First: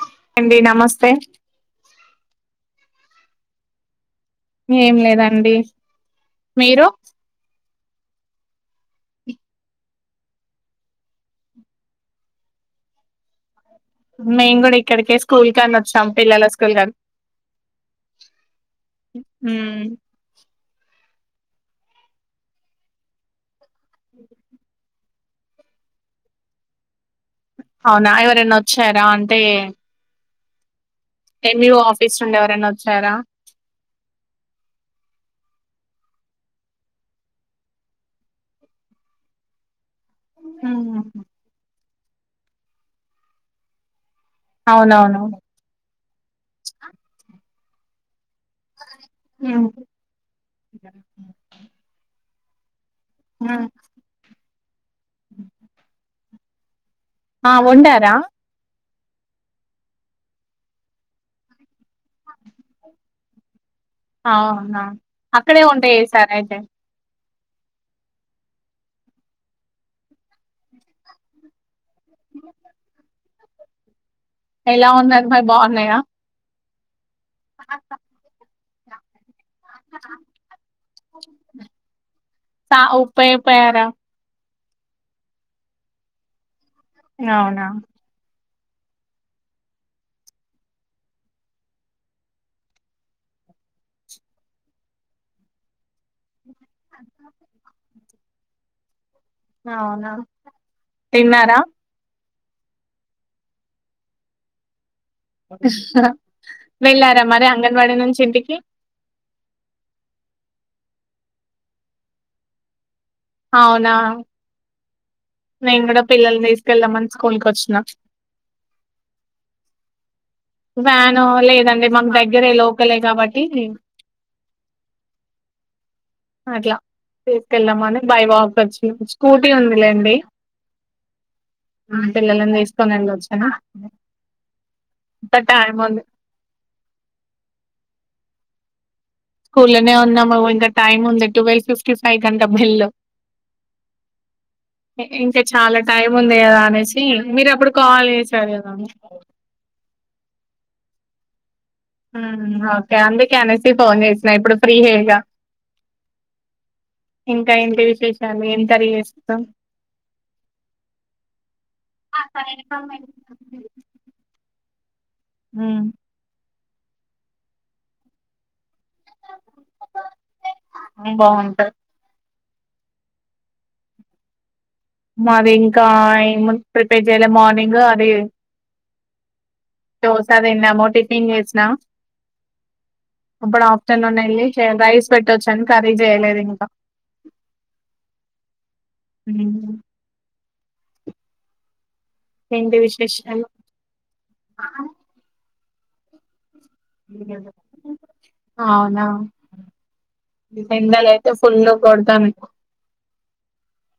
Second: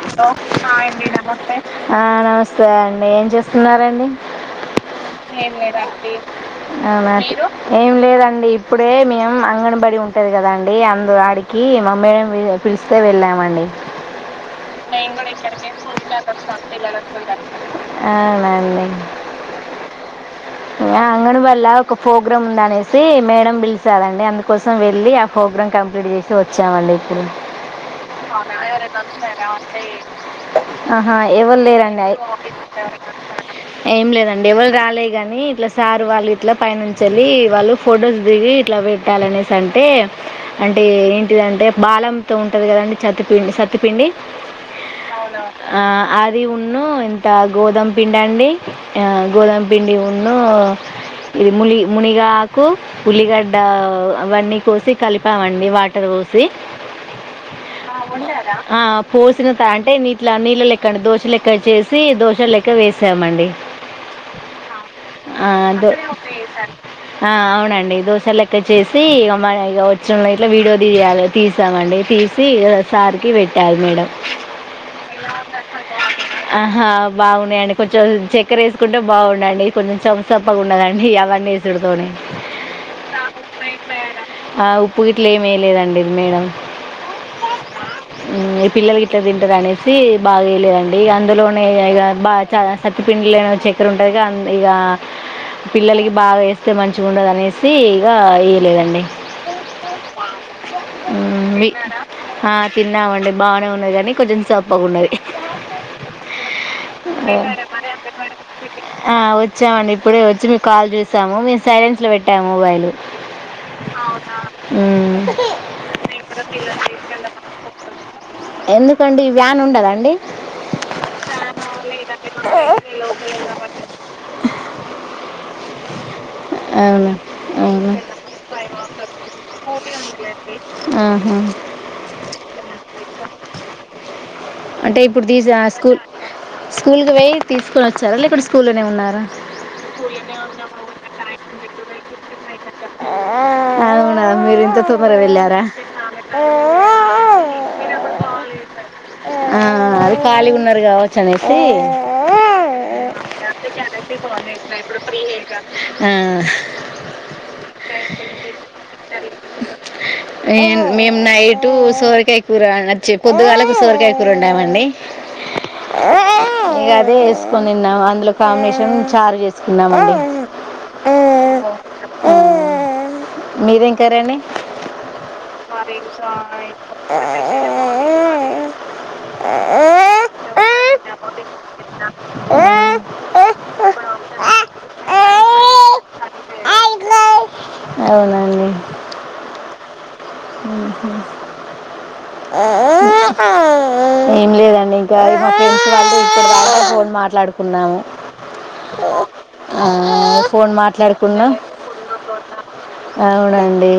Hello నమస్తే నమస్తే అండి చేస్తున్నారండి ఏం ఏ లేదండి లే మీరు ఏం లేదండి ఇప్పుడే మేము అంగనబడి ఉంటుంది కదండి అందు ఆడికి మ మేడమ్ పిలిస్తే వెళ్ళామండి మేం కూడా ఇక్కడికే స్కూల్ కని వచ్చాం అవున పిల్లల స్కూల్ కని అండి మ్మ్ అంగనవాల్ళ ఒక ప్రోగ్రామ్ ఉందనేసి మేడం పిలిచదండి అందుకోసం వెళ్ళి ఆ ప్రోగ్రాం కంప్లీట్ చేసి వచ్చామండి ఇప్పుడు అవునా ఎవరైనా వచ్చారా అంటే ఆహా ఎవరు ఎంఈఓ లేరండి ఆఫీస్ నుండి ఎవరైనా వచ్చారా ఏం లేదండి ఎవరు రాలే గాని ఇట్లా సార్ వాళ్ళు ఇట్లా పైనంచి వెళ్ళలి వాళ్ళు ఫొటోస్ దిగి ఇట్లా పెట్టాలనేసి అంటే. అంటే మ్మ్ ఏంటిదంటే బాలంతో ఉంటుంది కదండడి సత్తిపిండి సత్పిండి. అవునవును ఆ అది ఉన్న ఎంత గోధమ పిండా అండి ఆ గోదామ మ్మ్ పిండి ఉన్న ఇది ములి మునిగా కు ఉల్లిగడ్డ మ్మ్ అవన్నీ. కోసి కలిపామండి వాటర్ వో సి ఆ వండారా ఆ పోసిన త అంటే నీటి నీళ్ళ లెక్క అండి దోశ లెక్క చేసి దోశ లెక్క వేసామండి అవునా ఆ, అక్కడే దో ఉంటాయి సార్ అయితే ఆ అవునండి దోశ లెక్క చేసి ఇ మ ఇ వచ్చినళ్ ఇట్లా వీడియో తీయాలి తీసామండి తీసిసారికి పెట్టాలి మేడం. ఎలా ఉన్నమారి బాగున్నాయా ఆహా బాగున్నాయండి కొంచెం చె ఎక్కరేసుకుంట బాగుం ఉండండి కొంచెం చప్పగా ఉన్నదని అవన్నీసుడుతోనే సా ఉప్పేపోయారా ఆ ఉప్పు గిట్లో ఏమీ లేదండి మేడం అవునా ఉమ్, ఈ పిల్లలకి ఇట్లా తింటారు అనేసి బాగా వేయలేదండి అందులోనే ఇగా ఇ బా చ సతపిండిలైన చక్కెర ఉంటారు ఇక పిల్లలకి బాగా. అస్తే మంచిగా ఉండదునేసి ఇయలేదండి అవునా మ్మ్ తిన్నారా మీ ఆ తిన్నమండి బానే ఉన్నది కానీ కొంచెం సప్పగా ఉన్నది. వెళ్ళారా మరి అంగన్వాడీ నుంచి ఇంటికి. ఆ వచ్చామండి ఇప్పుడే వచ్చి మీము కాల్ చేసాము మేము సైలెన్స్ లో పెట్టాము మొబైల్. అవునా ఆ నేను కూడా పిల్లల్ని తీసుకెళ్దామని స్కూల్కి వచ్చిన ఎందుకండి వ్యాన్ ఉండదండి వ్యాన్ లేదండి మన దగ్గర ఏ లోకలే కాబట్టి అట్లా అవును అవును తీసుకెళ్దామని బై వాక్ వచి స్కూటీ ఉందిలేండి. ఆహా ఆ పిల్లలని తీస్తా అంటే ఇప్పుడు ఇంకా దిస్ ఆ టైం స్కూల్ ఉంది. స్కూల్కి పోయి తీసుకొని వచ్చారా లేకుంటే స్కూలనే ఉన్నార్ స్కూల్లోనే ఉన్నాము ఇంకా టైం ఉంది ట్వెల్వ్ ఫిఫ్టీ ఫైవ్ కంట బెల్. అవునా మీరిఇన్త తొందరగా ఇంకా వెళ్ళారా చాలా టైం ఉంది కదా అనేసి మీరు అప్పుడు కాల్ చేశార్ కదా కాల్ ఆ అది ఖాళీగా ఉన్నారు కావచ్చు అనేసి ఓకే అందుకనసి ఫోన్ చేసినా ఇప్పుడు ఫ్రీ హే గా ఆ ఇంకా ఏంటి విశేశాలు ఎమ్ కర్రీ చేసుకుందాం చెప్పద్దు వాళ్లకి సొరకాయ, కూరవండ అవ్వండి హ్మ్ అదే వేసుకొని తిన్నాం అందులో కాంబినేషన్ చారు చేసుకున్నామండి ఉమ్ బాగుంటది మీరేం కర్రి అండి మాది ఇంకా ఏముంది ప్రిపేర్ ఇయాల మార్నింగ్ అదే దోసా తిన్నాము టిఫిన్ చేసినాం ఇప్పుడు ఆఫ్టర్నూన్ వెళ్ళి రైస్ పెట్టొచ్చని కర్రీ చేయలేదు ఇంకా ఉ హు ఆ ఏంటి విశేషాలు ఏం లేదండి ఇంకా మా ఫ్రెండ్స్ వాళ్ళు ఇక్కడ దాకా వచ్చినారు ఫోన్ మాట్లాడుకున్నాము అవునా ఆ ఫోన్ ఎండలైతే మాట్లాడుకున్నా ఫుల్ కొడతానయి అవునండి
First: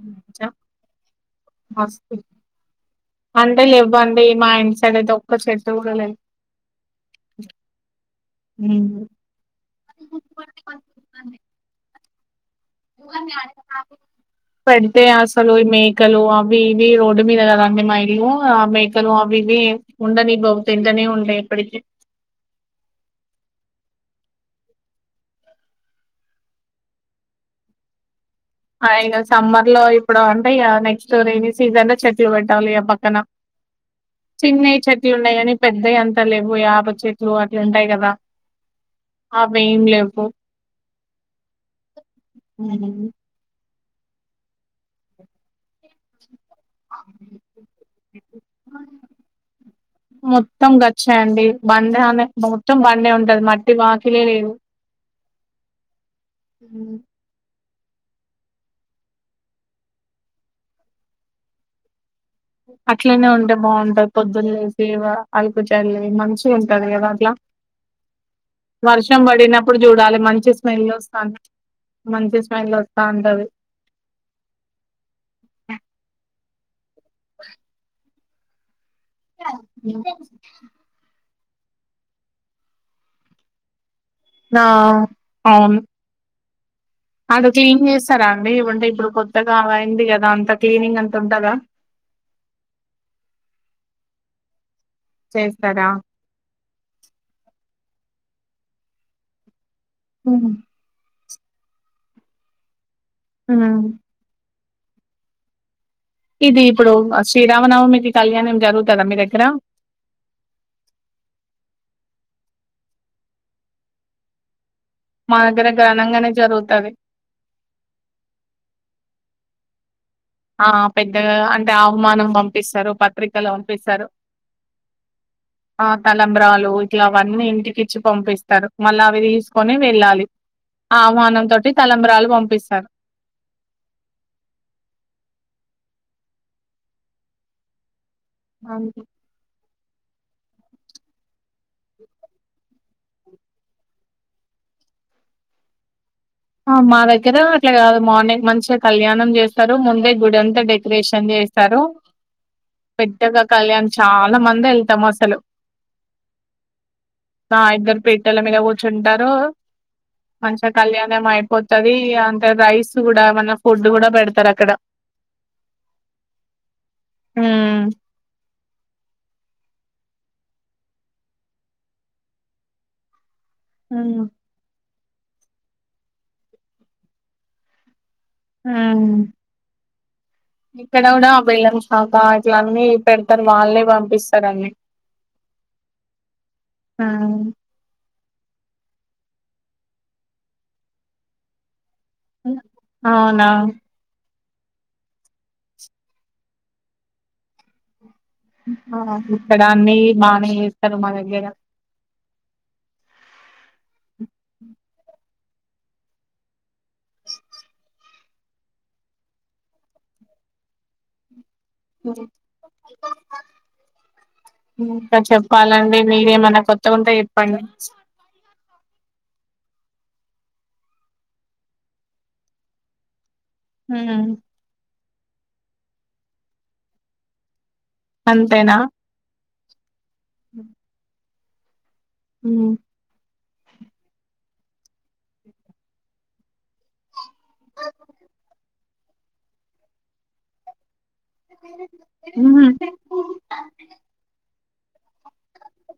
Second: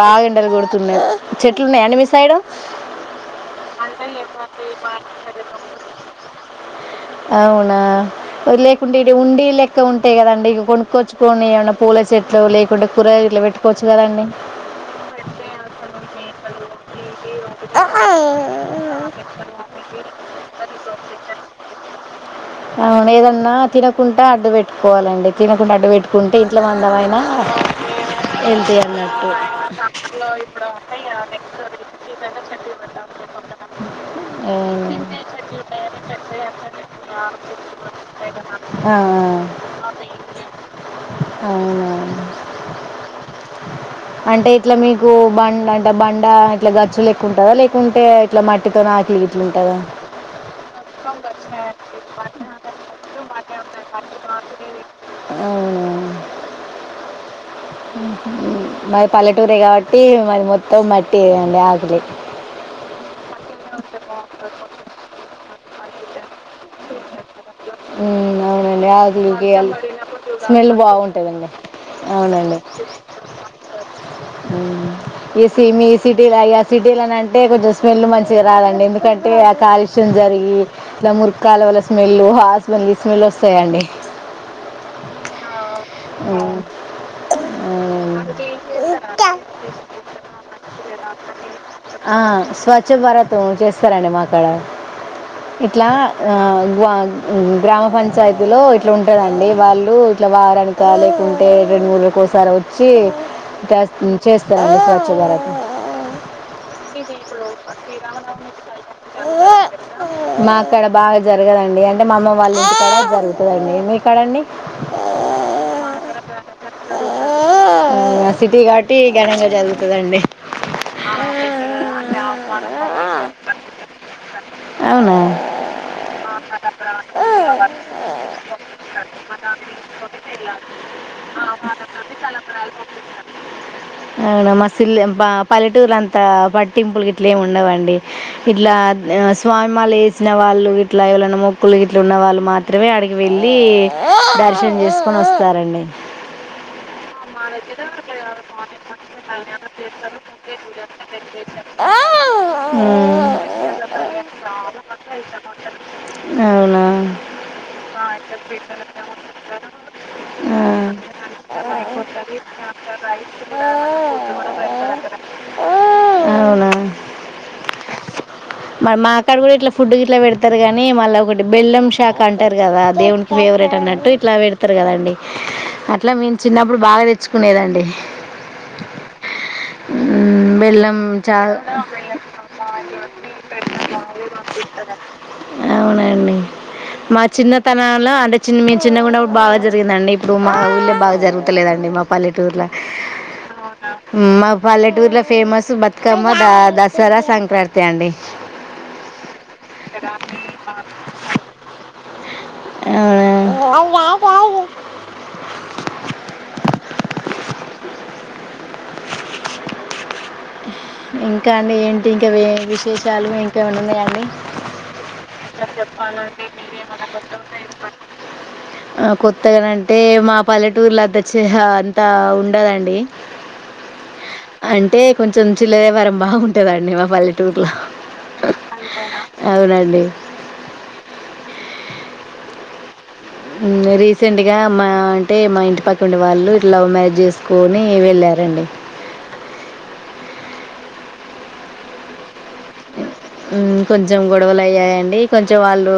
బాగా ఎండలు కొడుతున్నయి చెట్లున్నాయాడి మీ మస్తు సైడు అంటే లేవ్వండి మా ఇంటి సైడ్ అయితే ఒక్క చెట్టు కూడా లేదు అవునా ఉమ్. లేకుంటే ఇడ ఉండీ లెక్క ఉంటాయి కదండీ లెక్క కొనుక్కొచ్చుకని ఏమనా పూల చెట్లు లేకుంటే కూరగాయలు ఇట్లా పెట్టుకోవచ్చు కదండి పెడితే అసలు ఈ మేకలు అవి ఇవి రోడ్ మీద కదాండి మైలు ఆ మేకలు అవి ఇవి ఉండనివ్వవు తింటనే ఉంటాయి ఎప్పటికీ అవును ఏదన్నా తినకుండా అడ్డు పెట్టుకోవాలండి తినకుండా అడ్డు పెట్టుకుంటే ఇంట్లో మందమైనా వెళ్తాయి యిన అన్నట్టు సమ్మర్ లో ఇప్పుడు అంటే నెక్స్ట్ రైని సీజన్ లో చెట్ చెట్టు పెట్టాలి ఆ పక్కన చిన్నవి అవును. చెట్లు ఉన్నాయి కాని పెద్దవి అంత లేవు యాప చెట్లు అట్లుంటాయి కదా ఆ, అవి ఏం లేవు అవునవును అంటే ఇట్లా మీకు బండ అంటే బండ ఇట్లా గచ్చు లెక్క ఉంటుందా లేకుంటే ఇట్లా మట్టితో ఆకలి ఇట్లా ఉంటుందా అవును మొత్తం గచ్చాయండి బండే అనే మొత్తం బండే ఉంటది మట్టి వాకిలే లేవు మరి పల్లెటూరే కాబట్టి మాది మొత్తం మట్టి ఆకెలి అట్లనే ఉంటే బాగుంటాది పొద్దున్ లేసి అలుకు చాలడం తాంది మనుసు ఉమ్ అవునండి ఆ వర్షం బడినప్పుడు జూడాలి మంచి స్మెల్ ఒస్తాంది. బాగుంటదండి మంచి అవునండి స్మెల్ ఒస్తా ఉంటది. ఈ సీ మీసిటీ లాగా సిటీలనె అంటే కొంచం స్మెన్లు మంచి చిగరాదండి కంటే కాలుష్యం జరిగి ఇలా మురుక్ క్ కాలువల స్మెల్ హాస్మెల్ ఈ స్మెల్ వస్తాయండి నా అవున్ ప అదో క్లీన్ చేస్తార అండి ఇవి ఉంటాయ్ ఇప్పుడు కొత్తగా అయింది కదా అంత క్లీనింగ్ అంత ట్టుంట దా ఆ స్వచ్ఛ భారత్ చేస్తారంండి మా కాడ ఇట్లా చేస్తరా? అ వా గ్రామ పంచాయితీ లో ఇట్ల ఉంటాదండి వాళ్ళు ఇప్పుడు ఇట్ల హ్మ్. వారనికి ఖాలి లేకుంటే టీ రెండు మూడు ఒకసారి వచ్చి ఛీ చా హ్మ్. చేస్ ఛ అండి స్వచ్ఛ భారత్ ఇది ఇప్పుడు శ్రీరామనవమికి కళ్యాణం జరుగుతదా మీ దగ్గర? మా క్కాడ బాగా జరగదండి అంటే మా అమ వాళ్ళ ఇంటికాడ జరుగుతుందండి మీ కాడ అండి మా దగ్గర ఘనంగానే జరుగుతది టీ ఘనంగా జరుగుతుదండి ఆ పెద్దగా అంటే అహ్హనం పంపిస్తారు పత్రికలు పంపిస్తారు అవున తలంబ్రాలు ఇట్ల అవన్నీ ఇంటికిచ్చి పంపిస్తారు మళ్ళీ అవి తీ కొనే తలంబ్రాలు పంపిస్తారు [unintelligible] అవున మసిల్లె బ పల్లెటూర్ లో అంతా పట్టింపులు గిట్లేమి ఉండవండి ఇట్ల అంతే. స్వామి మాలేసిన వాళ్ళు ఇట్ల ఎవలన్నా మొక్కులు ఇట్ల ఉన్న వాళ్ళు మాత్రమే అడికి వెళ్ళి దర్శనం చేస్తు కొనస్తారండి ఆ! మా వైప్ [unintelligible] హ్మ్మ్ చేస్తారు ముందే గుడి అంతా డెకరేషన్ చేస్తారు పెద్దగా కళ్యాణం చాలా మంది వెళ్తాం అసలు అవునా ఆ ఇద్దరు పీటల మీద కూర్చుంటారు మేము అయిపోతది [unintelligible] అంటే రైస్ కూడా మన ఫుడ్ కూడా పెడతారు అక్కడ అవునా మరి మాకాడ కూడా ఇట్లా ఫుడ్ గిట్లా పెడతారు కాని వాళ్లు ఒకటి బెల్లం షాక అంటారు కదా దేవు ఫేవరెట్ అన్నట్టు ఇట్లా పెడతారు కదండి అట్లా మేము చిన్నప్ ప్పుడు బాగా తెచ్చుకునేదండి హ్మ్మ్ ఉమ్, బెల్లం ఇక్కడ కూడా ఆ చా బెల్లం షకా ఇట్ల అన్నీ పెడతారు వాళ్ళే పంపిస్తారు అన్ని అవునండి మా చిన్నతనంలో అంటే చిన్న మీ చిన్నగా ఉన్నప్పుడు బాగా జరిగింది అండి ఇప్పుడు మాఊళ్ళే బాగా జరుగు లేదండి మాక్ పల్లెటూర్ల అవునా మా పల్లెటూర్లో ఫేమస్ బతుకమ్మ ద దసరా సంక్రాంతి అండి ఆ ఇక్కడ అన్ని [unintelligible] బానే చేస్తారు మా దగ్గర [inaudible] అవునా [unintelligible] ఇం కానీ ఏంటి ఇంకా విశేషాలు ఇంకా ఏమయినా ఉన్నాయ అండి ఇంకా [unintelligible] చెప్పాలండి చెప్పాలి అండి మీరేమన్నా మీరు ఏమి కొత్తగుంటే చెప్పండి అయిన [inaudible] కొత్తగా టే మా పల్లెటూర్ల ద్ద చిహా అంతా ఉండదండి హ అంటే కొంచెం చిల్లరెవ్వరం బాగుంటుదండి మా పల్లెటూర్లో అంతేనా అవునండి ఉ హ రీసెంట్ గా మా అంటే మా ఇంటి పక్క ఉండే వాళ్ళు ఇ లవ్ మ్యారేజ్ చేసు కొని వెళ్ళారండి ఉహు హమ్ కొంచెం గొడవలు అయ్యాయండి కొంచెం వాళ్ళుా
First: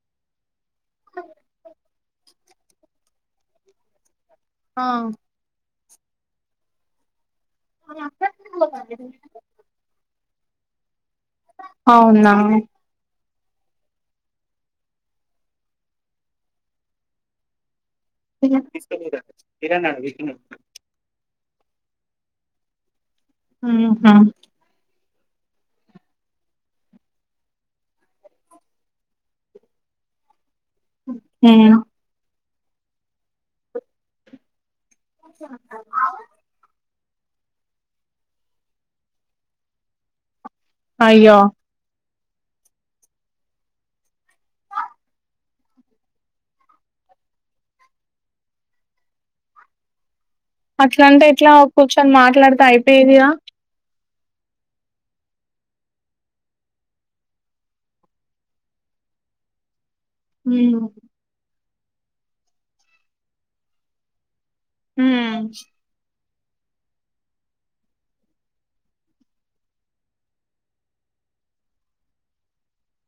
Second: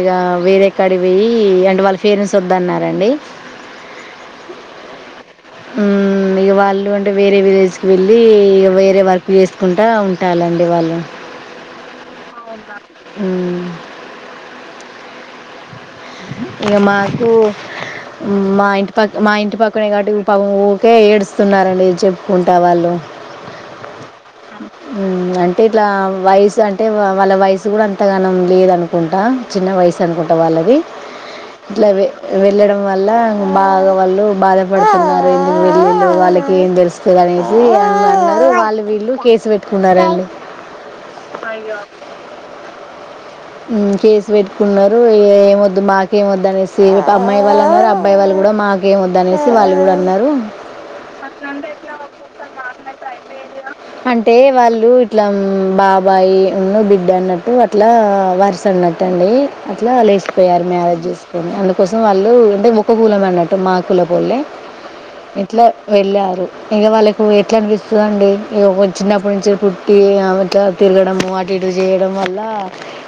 ఇక వేరేక్కడి పోయి అంటే వాళ్ళ పేరెంట్స్ వద్దన్నారండి ఆ హ్మ్మ్ మీ వాళ్ళు అంటే వేరే విలేజ్కి వెల్లి వేరే వర్క్ చేసుకుంటా ఉ టా లండి వాళ్ళు అవునా హ్మ్మ్ ఇక మాకు మా ఇంటి పక్క మా ఇంటి పక్కనే కాబట్టి పాపమ్ ఊరికే ఏడుస్తున్నారండి చెప్పుకుంటా వాళ్ళు ఊహూ అంటే ఇట్లా వయసు అంటే వాళ్ళ వయసు కూడా అంతగానం లేదు అనుకుంటా చిన్న వయసు అనుకుంటా వాళ్ళకి ఉ మ్మ్ గవే వెళ్ళడం వల్ల బాగా వాళ్ళు బాధ వడుతున్నారు [unintelligible] వాలకి ఏం తెలుసు స్తది అనేసి అన్ అన్నరు వాళ్ళు వీళ్ళు కేసు పెట్ కున్నారండి అయ్యో ఉ కేసు పెట్టుకున్నరు ఏం వద్దు మాకే వద్ అనేసి ఇటు అమ్మాయి వాళ్ళు అన్నరు అబ్బాయి వాళ్ళు కూడా మాకేమ వద్ద అనేసి వాళ్ళు కూడా అన్నారు అట్లంటే ఎట్లా కూచన్ మాట్లాడితే అయిపోయేదిగా అంటే వాళ్ళు ఇట్లా ఊ బాబాయి ఉన్ను బిడ్డ అన్నట్టు అట్లా వరుస అన్నట్టండి ఇట్లా లేసిపోయారు మ్మ్ మ్యారేజ్ చేసుకొని అందు కోసం వాళ్ళు అంటే ముకు గూలం అన్నట్టు మా కుల పోల్లే ఎట్ల వెళ్ళారు ఇంక వాళ్ళకు ఎట్లా అనిపిస్తుంది అండి ఇగ కొ చిన్నప్పటి నుంచి పుట్టి ఆ ఇట్ల తిరగడము అటు ఇటు చేయడం వల్ల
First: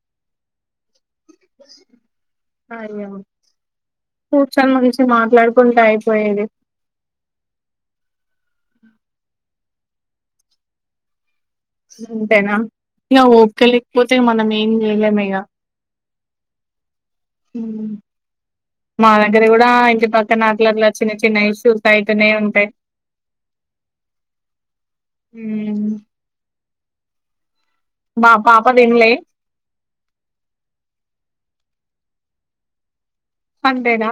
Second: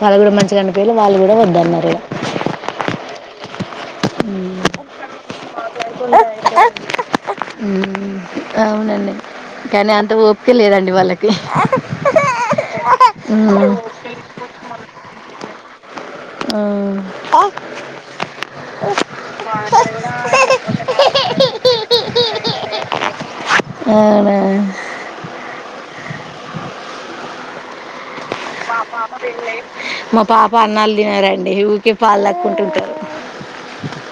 అది కూడా మంచిగనిపియలే వాళ్ళు కూడా వద్దన్నరు ఇగ అయ్యో కూర్చొని మాగుచి మాట్లాడు కుంటే అయిపోయేది ఊ అవునండి కానీ అంత ఓపిక లేదండి వాళ్ళకి ఉంటేనా ఇక హ్మ్. ఓపకలేకపోతే మనం ఏం చేయలేం ఇగ ఆవును ఊ మా దగ్గర కూడా ఇంటి పక్కనా అట్లట్ల చిన్న చిన్న ఇష్యూసయితనే ఉంటయి. అవునా! ఊ తిన్లే మా పాపా అన్నాలు తినర అండి ఊకె పాల్ దాక్కుంటుంటరు అంతేనా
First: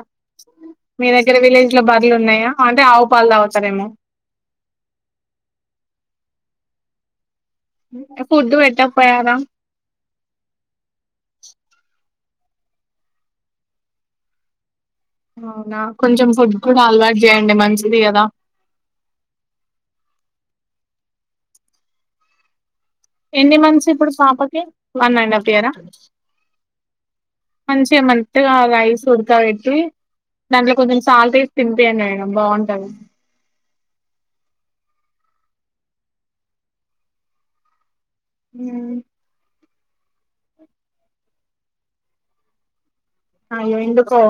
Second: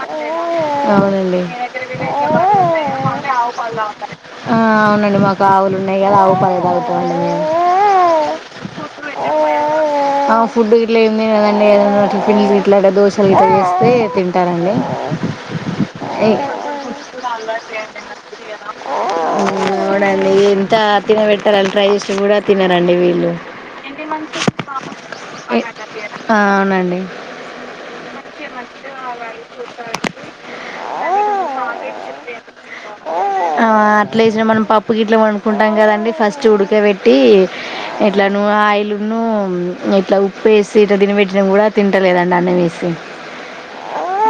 మీ దగ్గర అవునండి విలేజ్ లో బర్లు ఉన్నాయా అంటే ఆవు పాలు తాగుతారేమో ఆ అవునండి మాకు ఆవులు ఉన్నయి కదా ఆవు పాలు దాగుతమండి మేమ్ ఎ ఫుడ్ పెట్ ఆ ఫుడ్ గిట్ల ఏం తినదం ఏదనా టిఫిన్లు ఇట్లా దోశలు ఇట్లా చేస్తే తింటారండి అవునా కొంచెం ఫుడ్ కూడా అలవాటు చేయండి మంచిది కదా అవుడండి ఎంత తినబెట్టాలని ట్రై చేస్తే కూడా తిన రండి వీళ్ళు ఎన్ని మంత్స్ ఇప్పుడు పాపకి వన్ అండ్ అప్ ఇయరా ఆ అవునండి మంచిగా మెత్తగారైస్ ఉడక పెట్టి దాంట్లో కొంచెం సాల్ట్ వేసి తినిపియండి అయిన బాగుంటది కుంటాం కదండి ఫస్ట్ ఉడకబెట్టి ఇట్లా నూనె హ్మ్. లున్నూ ఉంది ఇట్లా ఉప్పు వేసి ఇట్లా తినిబెట్టిన కూడా తింటలేదండి అన్నం వేసి అయ్యో ఎందుకో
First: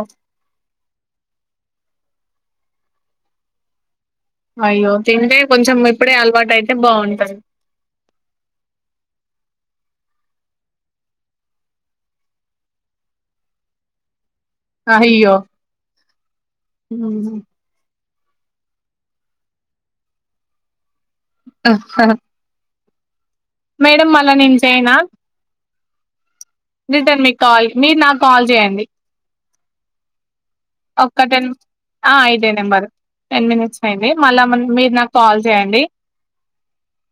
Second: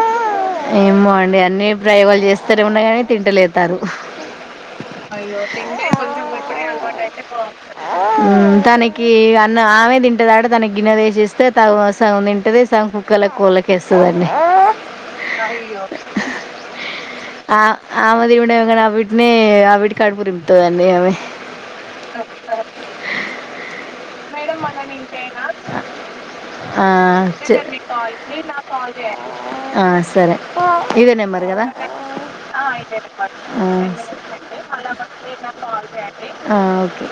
ఏమో అండి అన్ని ప్రయోగాలు చేస్తానే ఉన్నా గానీ తింటలేదు తను అయ్యో తింటే కొంచెం ఇప్పుడే అలవాటు అయితే బాగుంటది హు తనకి ఆమె తింటదాట తన గిన్నె వేసిస్తే సగం తింటది సగం కుక్కలకి కోళ్ళ కి వేస్తది అండి ఆమె అయ్యో హ్మ్. [unintelligible] బిడ్డనే వాటికి కడుపు నింపుతాది అండి అమె ఆహా మేడం మకి ఇంగ నేను చేయనా ఆ రిటర్న్ మీకు చె కాల్ మీరు నాకు కాల్ చేయండి ఆ సరే ఇదే ఒక్క నెంబరు టెన్ కదా ఆ ఇదే నెంబరు టెన్ మినిట్స్ అయింది మళ్ళా మీరు నాకు కాల్ చేయండి ఓకే